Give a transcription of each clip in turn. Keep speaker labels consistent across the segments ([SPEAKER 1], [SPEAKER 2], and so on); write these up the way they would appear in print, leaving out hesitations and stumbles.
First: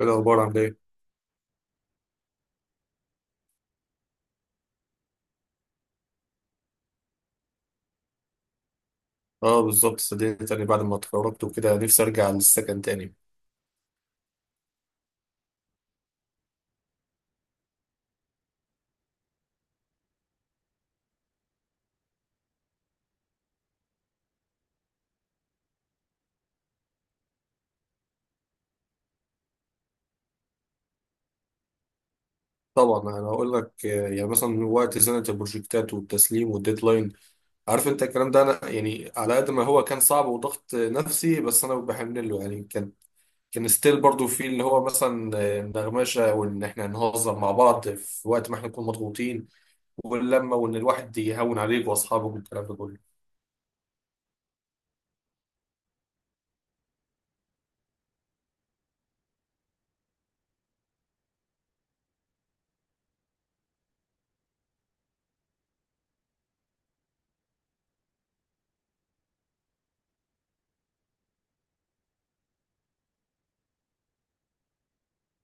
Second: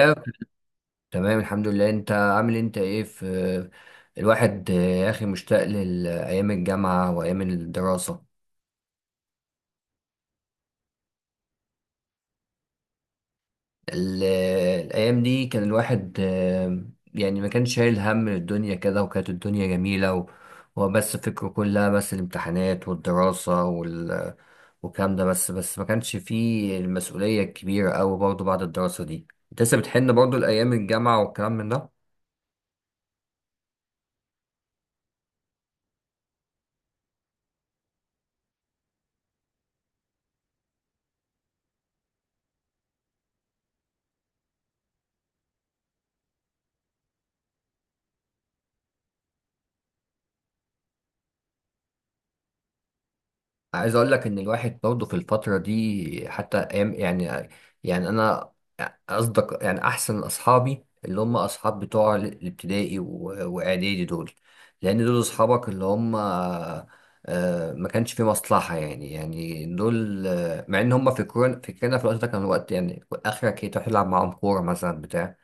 [SPEAKER 1] ايه الاخبار عامل ايه؟
[SPEAKER 2] تمام الحمد لله، انت عامل إيه؟ انت ايه في؟ الواحد يا اخي مشتاق لأيام الجامعة وأيام الدراسة.
[SPEAKER 1] اه بالظبط، صدقني تاني بعد ما اتخرجت وكده نفسي ارجع للسكن تاني.
[SPEAKER 2] ال- الأيام دي كان الواحد يعني ما كانش شايل هم الدنيا كده، وكانت الدنيا جميلة وبس فكره كلها بس الامتحانات والدراسة والكلام ده. بس ما كانش فيه المسؤولية الكبيرة أوي برضه بعد الدراسة دي. انت لسه بتحن برضه لأيام الجامعة والكلام من ده؟
[SPEAKER 1] طبعا انا هقول لك، يعني مثلا وقت زنقه البروجكتات والتسليم والديدلاين، عارف انت الكلام ده. انا يعني على قد ما هو كان صعب وضغط نفسي، بس انا بحمل له. يعني كان ستيل برضو في اللي هو مثلا النغمشه وان احنا نهزر مع بعض في وقت ما احنا نكون مضغوطين، واللمه وان الواحد يهون عليك واصحابك والكلام ده كله.
[SPEAKER 2] عايز اقول لك ان الواحد برضه في الفتره دي حتى ايام يعني. يعني اصدق يعني احسن اصحابي اللي هم اصحاب بتوع الابتدائي واعدادي دول، لان دول اصحابك اللي هم ما كانش في مصلحه. يعني يعني دول مع ان هم فكرنا في الوقت ده، كان وقت يعني اخرك ايه تروح تلعب معاهم كوره مثلا بتاع.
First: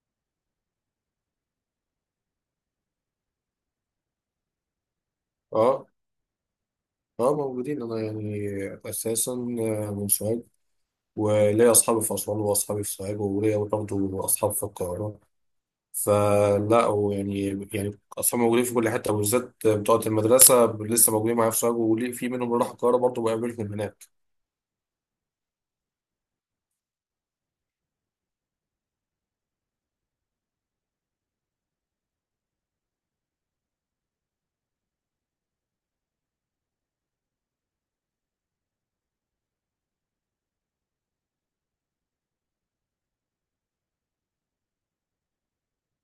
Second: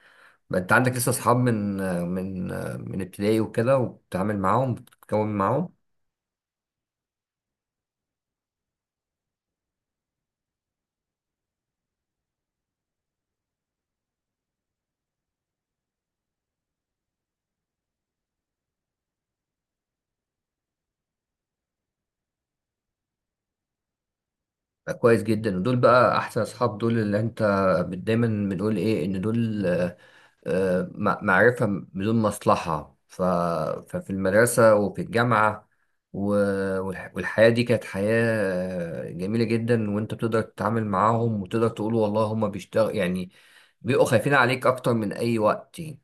[SPEAKER 2] ما انت عندك لسه اصحاب من من ابتدائي وكده، وبتتعامل معاهم بتتكون معاهم.
[SPEAKER 1] اه. اه موجودين. انا يعني اساسا من سوهاج، وليا أصحابي في أسوان وأصحابي في سوهاج وليا برضه أصحاب في القاهرة. فلا، ويعني يعني أصحابي موجودين في كل حتة، وبالذات بتوع المدرسة لسه موجودين معايا في سوهاج، وليه في منهم اللي راح القاهرة برضه بقابلهم هناك.
[SPEAKER 2] كويس جدا، ودول بقى احسن اصحاب، دول اللي انت دايما بنقول ايه ان دول معرفة بدون مصلحة ففي المدرسة وفي الجامعة و... والحياة دي كانت حياة جميلة جدا. وانت بتقدر تتعامل معاهم وتقدر تقول والله هما بيشتغل يعني، بيبقوا خايفين عليك اكتر من اي وقت يعني.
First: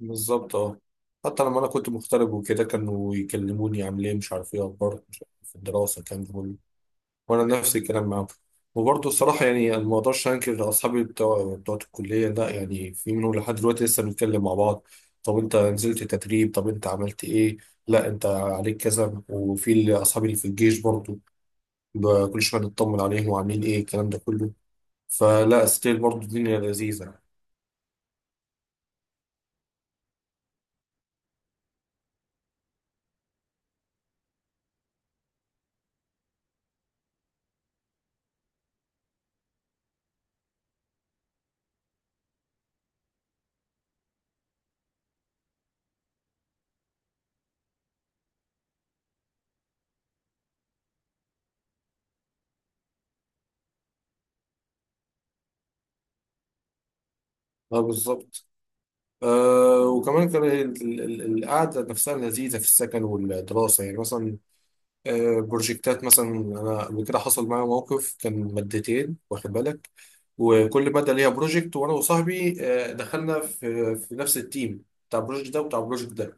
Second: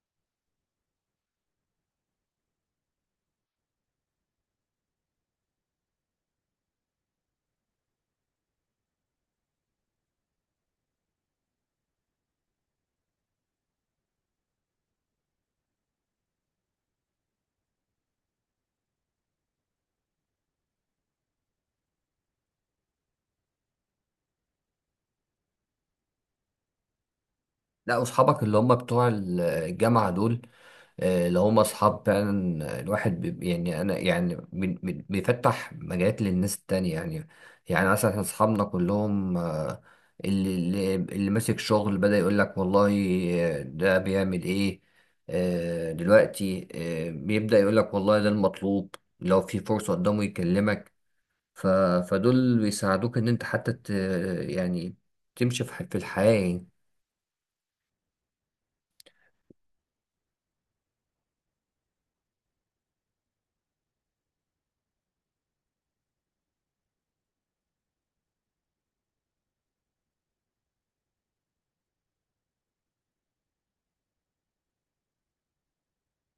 [SPEAKER 1] بالظبط أه. حتى لما أنا كنت مغترب وكده كانوا يكلموني عامل إيه، مش عارف إيه أخبارك، مش عارف إيه في الدراسة، الكلام ده كله. وانا نفس الكلام معاهم. وبرضه الصراحه يعني انا ما اقدرش انكر اصحابي بتوع الكليه، لا، يعني في منهم لحد دلوقتي لسه بنتكلم مع بعض. طب انت نزلت تدريب، طب انت عملت ايه، لا انت عليك كذا. وفي اصحابي اللي في الجيش برضه، كل شويه نطمن عليهم وعاملين ايه الكلام ده كله. فلا ستيل برضه الدنيا لذيذه.
[SPEAKER 2] لا، اصحابك اللي هما بتوع الجامعة دول لو هم اصحاب فعلا الواحد بي يعني انا يعني من بيفتح مجالات للناس التانية يعني. يعني مثلا احنا اصحابنا كلهم اللي ماسك شغل، بدأ يقول لك والله ده بيعمل ايه دلوقتي، بيبدأ يقول لك والله ده المطلوب، لو في فرصة قدامه يكلمك. ف فدول بيساعدوك ان انت حتى يعني تمشي في في الحياة يعني.
[SPEAKER 1] اه بالظبط. آه، وكمان كان القعده نفسها لذيذه في السكن والدراسه. يعني مثلا بروجكتات، مثلا انا قبل كده حصل معايا موقف، كان مادتين واخد بالك، وكل ماده ليها بروجكت. وانا وصاحبي دخلنا في نفس التيم بتاع البروجكت ده وبتاع البروجكت ده.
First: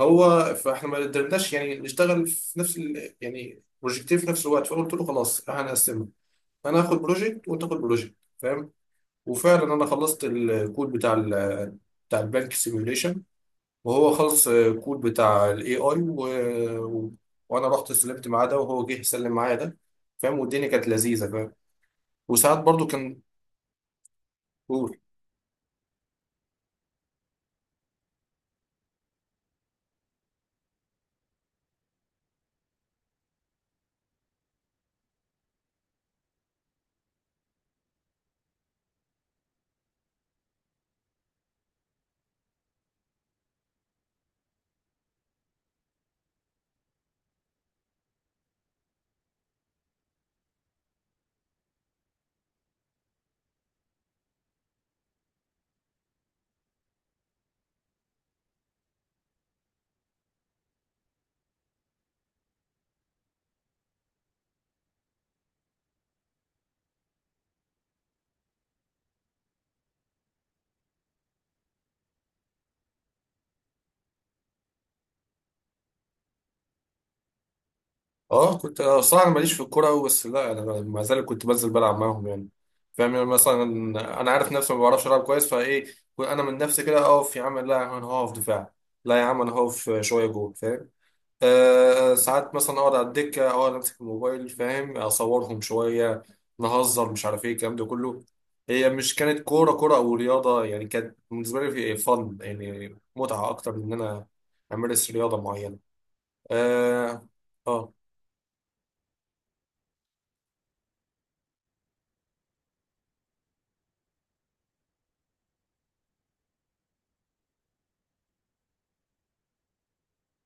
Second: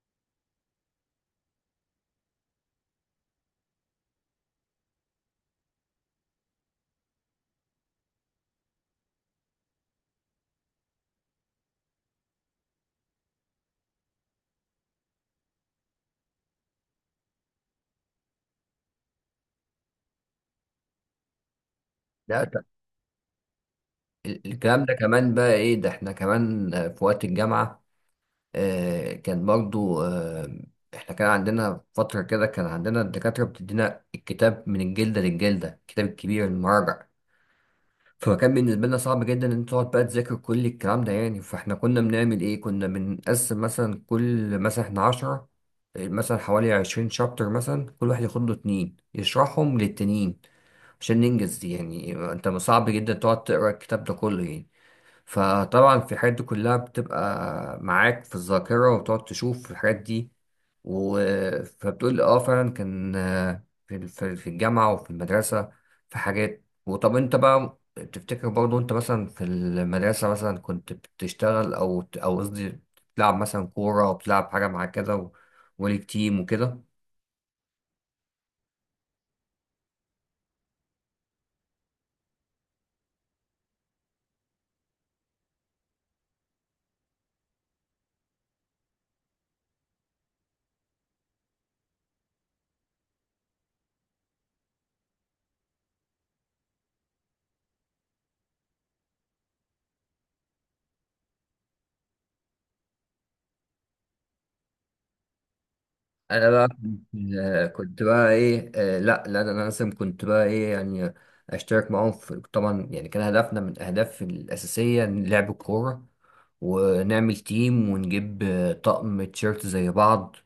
[SPEAKER 1] هو فاحنا ما قدرناش يعني نشتغل في نفس يعني بروجكتين في نفس الوقت، فقلت له خلاص احنا هنقسمها، انا هاخد بروجكت وانت تاخد بروجكت، فاهم؟ وفعلا انا خلصت الكود بتاع بتاع البنك سيميوليشن، وهو خلص الكود بتاع الاي اي. و... وانا رحت سلمت معاه ده وهو جه يسلم معايا ده، فاهم؟ والدنيا كانت لذيذه، فاهم؟
[SPEAKER 2] لا
[SPEAKER 1] وساعات
[SPEAKER 2] ت-
[SPEAKER 1] برضو كان،
[SPEAKER 2] الكلام ده
[SPEAKER 1] قول.
[SPEAKER 2] كمان بقى ايه؟ ده احنا كمان في وقت الجامعة كان برضو احنا كان عندنا فترة كده، كان عندنا الدكاترة بتدينا الكتاب من الجلدة للجلدة، الكتاب الكبير المراجع. فكان بالنسبة لنا صعب جدا ان انت تقعد بقى تذاكر كل الكلام ده يعني. فاحنا كنا بنعمل ايه، كنا بنقسم مثلا كل مثلا احنا 10، مثلا حوالي 20 شابتر، مثلا كل واحد ياخد له 2 يشرحهم للتانيين عشان ننجز. يعني انت صعب جدا تقعد تقرا الكتاب ده كله يعني. فطبعا في الحاجات دي كلها بتبقى معاك في الذاكرة، وبتقعد تشوف الحاجات دي و... فبتقول اه فعلا كان في الجامعة وفي المدرسة في حاجات. وطب انت بقى تفتكر برضه، انت مثلا في المدرسة مثلا كنت بتشتغل او قصدي بتلعب مثلا كورة او بتلعب حاجة مع كده وليك تيم وكده؟
[SPEAKER 1] اه، كنت، صراحه انا ماليش في الكوره أوي، بس لا انا ما زال كنت بنزل بلعب معاهم. يعني فاهم، يعني مثلا انا عارف نفسي ما بعرفش العب كويس، فايه؟ انا من نفسي كده اقف، يا عم لا، يا عم انا هقف دفاع، لا يا عم انا هقف شويه جول، فاهم؟ أه ساعات مثلا اقعد على الدكه، اقعد امسك الموبايل فاهم، اصورهم شويه، نهزر، مش عارف ايه، الكلام ده كله. هي مش كانت كوره او رياضه، يعني كانت بالنسبه لي في إيه، فن، يعني متعه اكتر من ان انا امارس رياضه معينه.
[SPEAKER 2] انا بقى
[SPEAKER 1] اه.
[SPEAKER 2] كنت
[SPEAKER 1] اه.
[SPEAKER 2] كنت بقى ايه لا انا لازم كنت بقى ايه يعني اشترك معاهم في. طبعا يعني كان هدفنا من الاهداف الاساسيه إن لعب الكوره ونعمل تيم ونجيب طقم تيشيرت زي بعض،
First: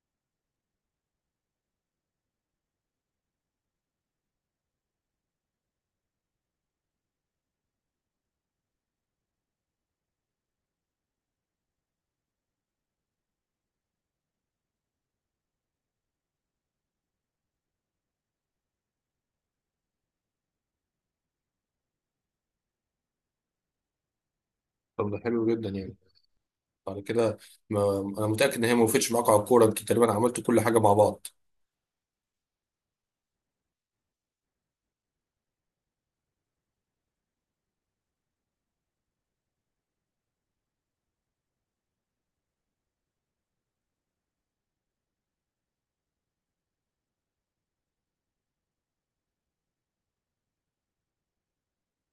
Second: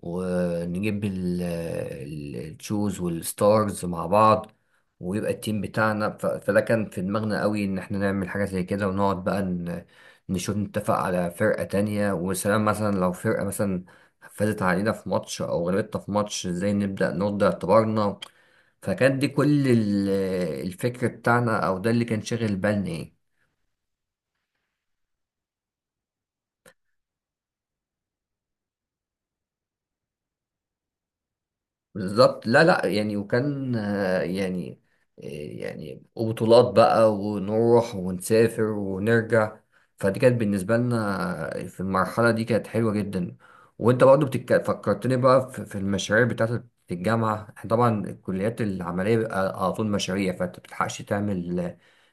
[SPEAKER 2] ونجيب التشوز والستارز مع بعض، ويبقى التيم بتاعنا. فده كان في دماغنا قوي، ان احنا نعمل حاجة زي كده، ونقعد بقى نشوف نتفق على فرقة تانية وسلام. مثلا لو فرقة مثلا فازت علينا في ماتش او غلبتنا في ماتش، ازاي نبدأ نرد اعتبارنا. فكانت دي كل الفكر بتاعنا، او ده اللي كان شاغل بالنا يعني.
[SPEAKER 1] طب ده حلو جدا. يعني بعد كده ما انا متاكد ان هي ما وقفتش معاك على الكوره، انتوا تقريبا عملتوا كل حاجه مع بعض.
[SPEAKER 2] بالظبط. لا لا يعني، وكان يعني وبطولات بقى، ونروح ونسافر ونرجع. فدي كانت بالنسبة لنا في المرحلة دي كانت حلوة جدا. وانت برضه فكرتني بقى في المشاريع بتاعت الجامعة. احنا طبعا الكليات العملية بيبقى على طول مشاريع، فانت مبتلحقش تعمل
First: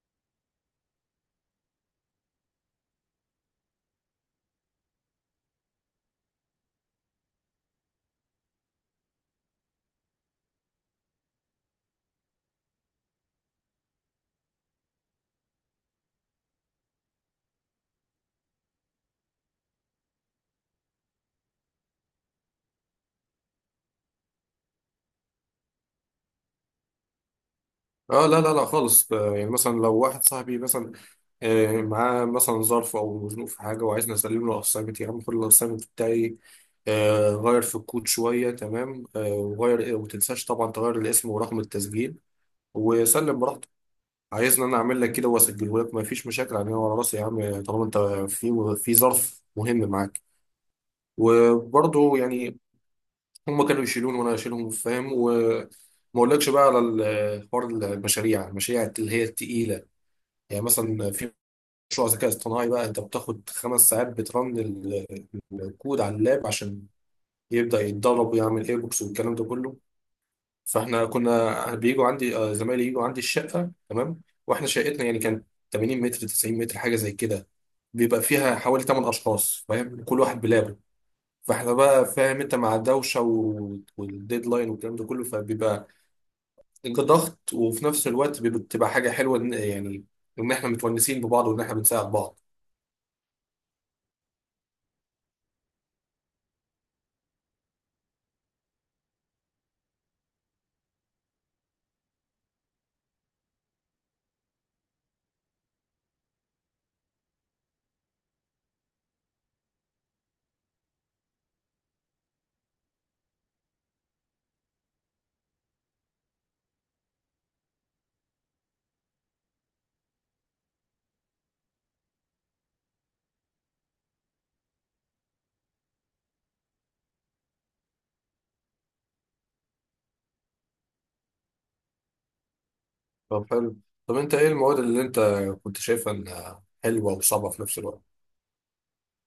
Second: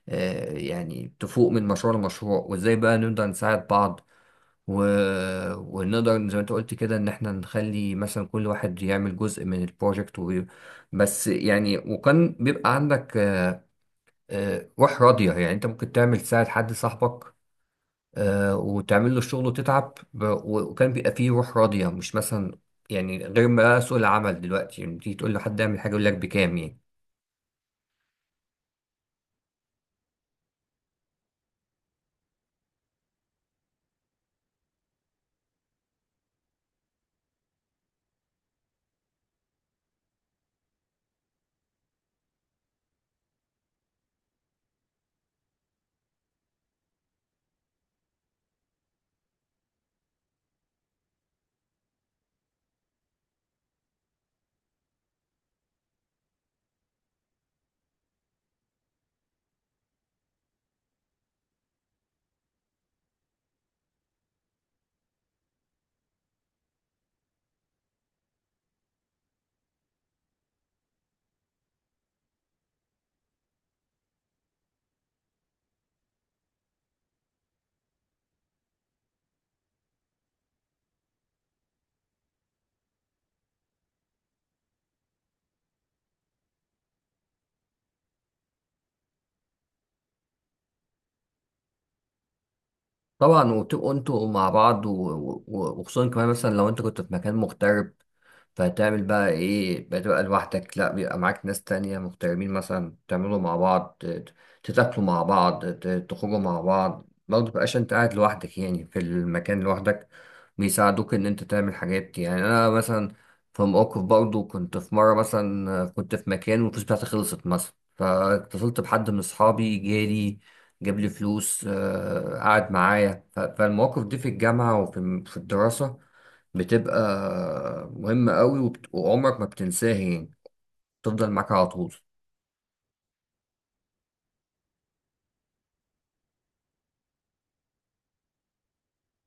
[SPEAKER 2] يعني تفوق من مشروع لمشروع، وازاي بقى نقدر نساعد بعض و... ونقدر زي ما انت قلت كده ان احنا نخلي مثلا كل واحد يعمل جزء من البروجكت بس يعني. وكان بيبقى عندك روح راضية، يعني انت ممكن تعمل تساعد حد صاحبك وتعمل له الشغل وتتعب وكان بيبقى فيه روح راضية، مش مثلا يعني غير ما سوق العمل دلوقتي، يعني تيجي تقول له حد اعمل حاجة يقول لك بكام يعني.
[SPEAKER 1] اه لا لا لا خالص. يعني مثلا لو واحد صاحبي مثلا معاه مثلا ظرف او مزنوق في حاجه وعايزني اسلم له الاسايمنت، يا عم خد الاسايمنت بتاعي، غير في الكود شويه، تمام، وغير وما تنساش طبعا تغير الاسم ورقم التسجيل وسلم براحتك. عايزني انا اعمل لك كده واسجله لك؟ مفيش مشاكل يعني، ورا راسي يا عم، طالما انت في ظرف مهم معاك. وبرضه يعني هم كانوا يشيلون وانا اشيلهم، فاهم؟ وما اقولكش بقى على حوار المشاريع اللي هي التقيله. يعني مثلا في مشروع ذكاء اصطناعي بقى، انت بتاخد خمس ساعات بترن الكود على اللاب عشان يبدا يتدرب ويعمل ايربوكس والكلام ده كله. فاحنا كنا بيجوا عندي، زمايلي يجوا عندي الشقه، تمام؟ واحنا شقتنا يعني كانت 80 متر، 90 متر، حاجه زي كده، بيبقى فيها حوالي 8 اشخاص، فاهم؟ كل واحد بلابه، فاحنا بقى فاهم انت، مع الدوشه و- والديدلاين والكلام ده كله، فبيبقى ضغط. وفي نفس الوقت بتبقى حاجه حلوه، يعني ان احنا متونسين ببعض وان احنا بنساعد بعض.
[SPEAKER 2] طبعا، وتبقوا انتوا مع بعض وخصوصا كمان مثلا لو انت كنت في مكان مغترب، فهتعمل بقى ايه؟ بتبقى لوحدك؟ لا، بيبقى معاك ناس تانية مغتربين، مثلا تعملوا مع بعض، تتاكلوا مع بعض، تخرجوا مع بعض برضه، متبقاش انت قاعد لوحدك يعني في المكان لوحدك. بيساعدوك ان انت تعمل حاجات. يعني انا مثلا في موقف برضه، كنت في مرة مثلا كنت في مكان والفلوس بتاعتي خلصت مثلا، فاتصلت بحد من اصحابي، جالي جاب لي فلوس قعد معايا. فالمواقف دي في الجامعة وفي في الدراسة بتبقى مهمة قوي، وعمرك ما بتنساها يعني، تفضل معاك على طول.
[SPEAKER 1] طب حلو. طب انت ايه المواد اللي انت كنت شايفها انها حلوه وصعبه في نفس الوقت؟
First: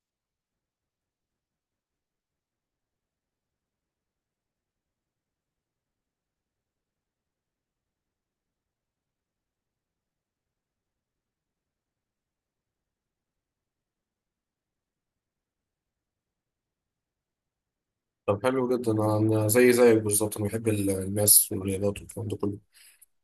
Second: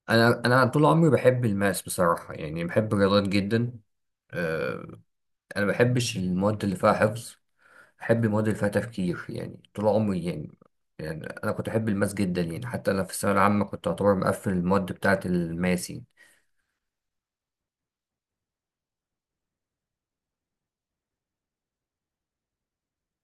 [SPEAKER 2] أنا طول عمري بحب الماس بصراحة، يعني بحب الرياضات جدا. آه، أنا ما بحبش المواد اللي فيها حفظ، بحب المواد اللي فيها تفكير، يعني طول عمري يعني. يعني أنا كنت أحب الماس جدا، يعني حتى أنا في الثانوية العامة كنت أعتبر مقفل المواد بتاعة الماس يعني.
[SPEAKER 1] طب حلو جدا. أنا زي زيك بالظبط، انا بحب الماس والرياضات والكلام ده كله.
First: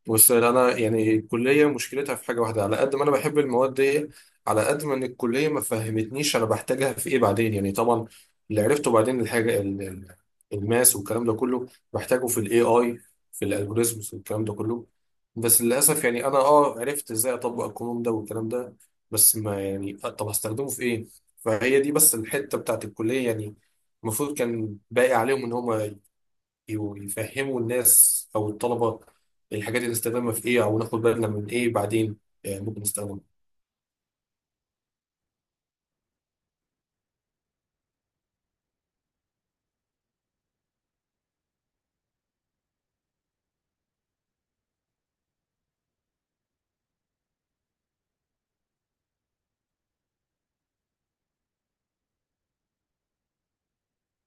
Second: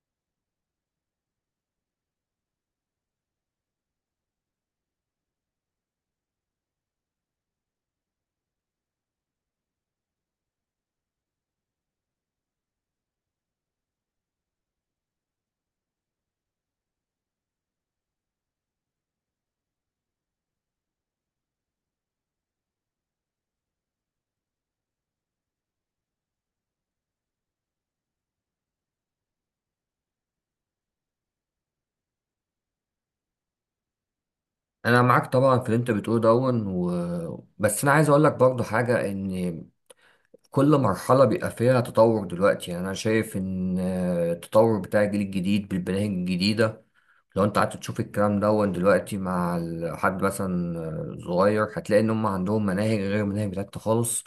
[SPEAKER 1] بص، انا يعني الكليه مشكلتها في حاجه واحده، على قد ما انا بحب المواد دي على قد ما ان الكليه ما فهمتنيش انا بحتاجها في ايه بعدين. يعني طبعا اللي عرفته بعدين، الحاجه الماس والكلام ده كله بحتاجه في الاي اي، في الالجوريزمز والكلام ده كله. بس للاسف يعني انا اه عرفت ازاي اطبق القانون ده والكلام ده، بس ما يعني، طب هستخدمه في ايه؟ فهي دي بس الحته بتاعت الكليه يعني، المفروض كان باقي عليهم ان هم يفهموا الناس او الطلبه الحاجات اللي نستخدمها في ايه، او ناخد بالنا من ايه بعدين ممكن نستخدمها.
[SPEAKER 2] انا معاك طبعا في اللي انت بتقوله دون بس انا عايز اقول لك برضو حاجه، ان كل مرحله بيبقى فيها تطور. دلوقتي يعني انا شايف ان التطور بتاع الجيل الجديد بالمناهج الجديده، لو انت قعدت تشوف الكلام دون دلوقتي مع حد مثلا صغير، هتلاقي ان هم عندهم مناهج غير المناهج بتاعتنا خالص،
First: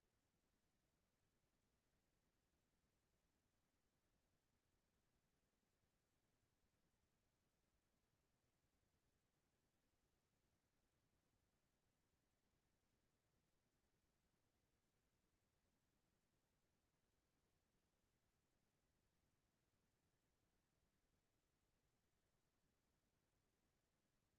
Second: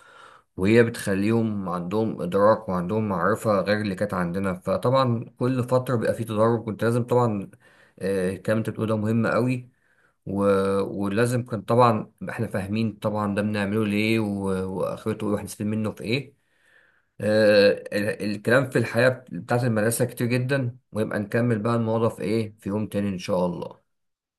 [SPEAKER 2] وهي بتخليهم عندهم ادراك وعندهم معرفه غير اللي كانت عندنا. فطبعا كل فتره بيبقى فيه تدرج، وانت لازم طبعا الكلام اللي انت بتقوله ده مهم قوي و... ولازم كان طبعا احنا فاهمين طبعا ده بنعمله ليه واخرته ايه، وهنستفيد منه في ايه. الكلام في الحياة بتاعت المدرسة كتير جدا، ويبقى نكمل بقى الموضوع في ايه في يوم تاني ان شاء الله.